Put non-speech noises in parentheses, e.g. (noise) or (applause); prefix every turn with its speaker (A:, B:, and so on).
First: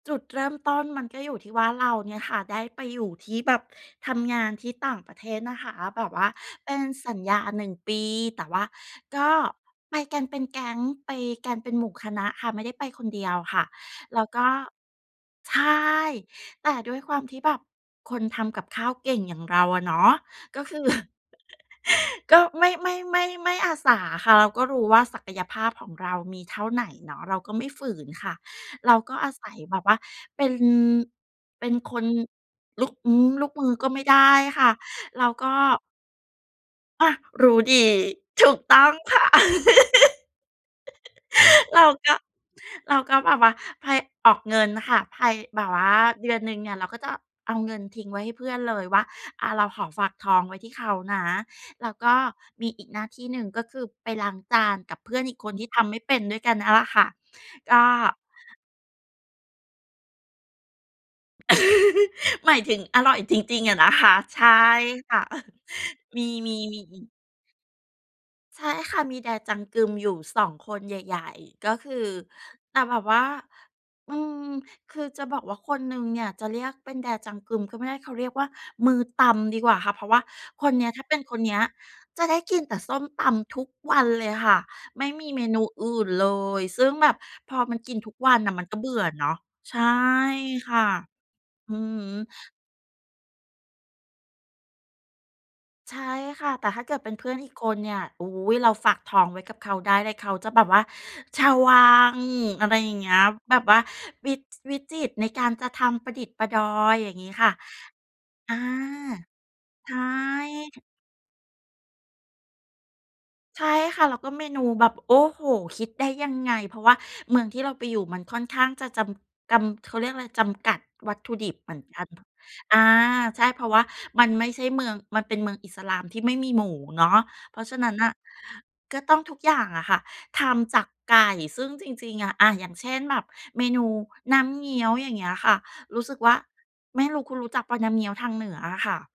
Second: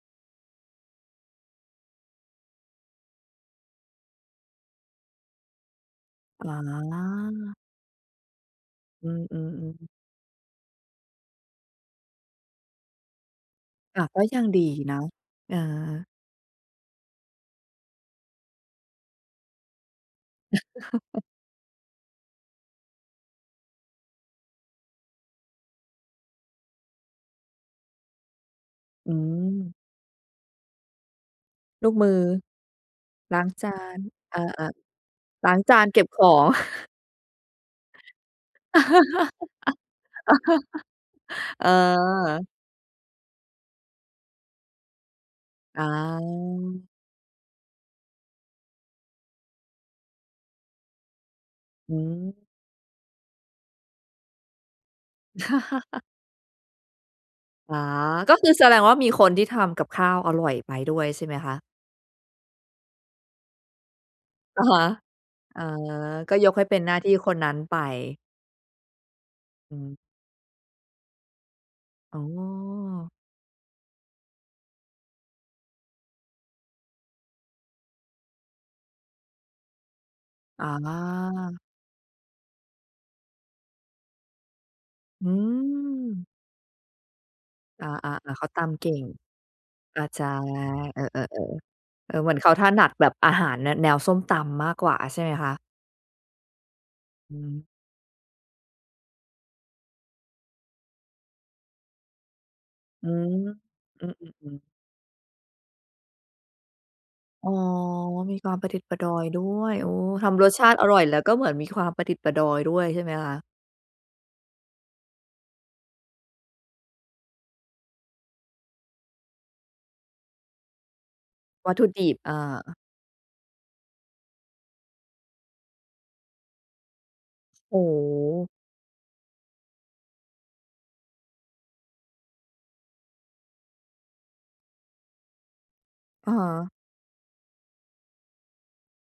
A: จุดเริ่มต้นมันก็อยู่ที่ว่าเราเนี่ยค่ะได้ไปอยู่ที่แบบ ทำงานที่ต่างประเทศนะคะ แบบว่า
B: อ๋
A: เป็นสัญญา
B: อ
A: 1 ปี แต่ว่า
B: อื
A: ก็
B: อ ๆ ๆ
A: ไปกันเป็นแก๊ง ไปกันเป็นหมู่คณะค่ะ ไม่ได้ไปคนเดียวค่ะ
B: กลับ
A: แ
B: ก
A: ล
B: ็
A: ้วก
B: ยัง
A: ็
B: ดีนะ เ
A: ใ
B: อ
A: ช่
B: อ
A: แต่ด้วยความที่แบบคนทำกับข้าวเก่งอย่างเราอะเนาะ ก็คือ (chuckles)
B: (chuckles)
A: ก็ไม่ ไม่ ไม่ ไม่อาสาค่ะ เราก็รู้ว่าศักยภาพของเรามีเท่าไหนเนาะ เราก็ไม่ฝืนค่ะ เรา
B: อื
A: ก็อาศัย
B: ม
A: แบบว่าเป็น เป็น
B: ลู
A: ค
B: กม
A: น
B: ือ
A: ลูก อือ
B: ล้า
A: ล
B: ง
A: ูกม
B: จ
A: ื
B: า
A: อก็
B: น
A: ไม่ได้
B: อ
A: ค
B: า
A: ่ะ เรา
B: ๆ
A: ก
B: ล้
A: ็
B: างจานเก็บของ (chuckles)
A: อา รู้ดี ถูกต้องค่ะ
B: (chuckles)
A: (laughs) เราก็
B: เออ
A: เราก็แบบว่าไพ ออกเงินค่ะ ไพ แบบว
B: อ
A: ่าเดือนหนึ่งเนี่ยเ
B: า
A: ราก็จะเอาเงินทิ้งไว้ให้เพื่อนเลยว่า อา เราขอฝากท้องไว้ที่เขานะ แล
B: อ
A: ้ว
B: ื
A: ก็
B: ม
A: มีอีกหน้าที่หนึ่งก็คือไปล้างจานกับเพื่อนอีกคนที่ทำไม่
B: (chuckles)
A: เป็นด้วยกันนั่นแหละค่ะ
B: อ
A: ก
B: า
A: ็
B: ก็คือแสดงว่ามีคนที่ทำกับข้าวอร่อยไปด้วยใช่ไหมคะ?
A: (chuckles) หมายถึงอร่อยจริง ๆ อะนะคะ ใช่
B: อะฮะ
A: ค่ะ (chuckles)
B: เออ
A: มี
B: ก็ยกให้เป็นหน้า
A: ๆ ๆ
B: ที่คนนั้นไป
A: ใช่ค่ะ มี Dae
B: อืม
A: Jang-geum อยู่ 2 คนใหญ่ ๆ ก็คือ
B: อ๋อ
A: แต่แบบว่า อืม คือจะบอกว่าคนหนึ่งเนี่ยจะเรียกเป็น Dae Jang-geum ก็ไม่ได้ เขาเรียกว่ามือตำดีกว่าค่ะ เพราะว่า
B: อ
A: คนเนี้ย ถ้าเป็นคนเน
B: า
A: ี้ยจะได้กินแต่ส้มตำทุกวันเลยค่ะ ไม่ม
B: อ
A: ี
B: ื
A: เมนูอื่นเ
B: ม
A: ลย ซึ่งแบบพอมัน
B: อ
A: กินทุ
B: า
A: ก
B: ๆ
A: วั
B: ๆ เ
A: น
B: ขา
A: น่ะ
B: ต
A: มันก็
B: ำเ
A: เ
B: ก
A: บ
B: ่
A: ื่
B: ง
A: อเนาะ ใช่
B: อา จ้ะ
A: ค่ะ
B: เออ ๆ ๆ
A: อือฮ
B: เออ เห
A: ึ
B: มือนเขาถนัดแบบอาหารแน แนวส้มตำมากกว่า ใช่ไหมคะ?
A: ใช่ค่ะ แต่ถ้าเกิดเป็นเพื่
B: อื
A: อนอีก
B: ม
A: คนเนี่ย โอ๊ย เราฝากท้องไว้กับเขาได้ แล้วเขาจะแบบว่าชาววัง อะไรอย่าง
B: อ
A: เง
B: ื
A: ี้ย
B: อ
A: แบบว่า
B: อื
A: วิ
B: อ ๆ ๆ
A: วิจิตรในการจะทำประดิดประดอย อย่างงี้ค
B: อ๋
A: ่ะ
B: อ มีค
A: อ
B: วา
A: า
B: มประดิดประดอยด้วย โอ
A: ใช
B: ้
A: ่
B: ทำรสชาติอร่อย แล้วก็เหมือนมีความประดิดประดอยด้วย ใช่ไหมคะ?
A: ใช่ค่ะ แล้วก็เมนูแบบ โอ้โฮ คิดได้ยังไง เพราะว่าเมืองที่เราไปอยู่มันค่อนข้างจะจำ กำ เขาเรียกไร จำกัดวัตถุดิบเ
B: ว
A: หม
B: ัต
A: ือ
B: ถ
A: น
B: ุ
A: ก
B: ด
A: ัน
B: ิบ อา
A: อา ใช่ เพราะว่ามันไม่ใช่เมือง มันเป็นเมืองอิสลามที่ไม่มีหมูเนาะ เพราะฉ
B: โอ
A: ะ
B: ้
A: นั้
B: โ
A: นน่ะ
B: ฮ
A: ก็ต้องทุกอย่างอะค่ะทำจากไก่ ซึ่งจริง ๆ อา อย่างเช่นแบบเมนูน้ำเงี้ยว อย่างเงี้ยค่ะ รู้สึก
B: อ
A: ว
B: ะ
A: ่า
B: ฮะ
A: ไม่รู้คุณรู้จักเปล่า น้ำเงี้ยวทางเหนืออะค่ะ?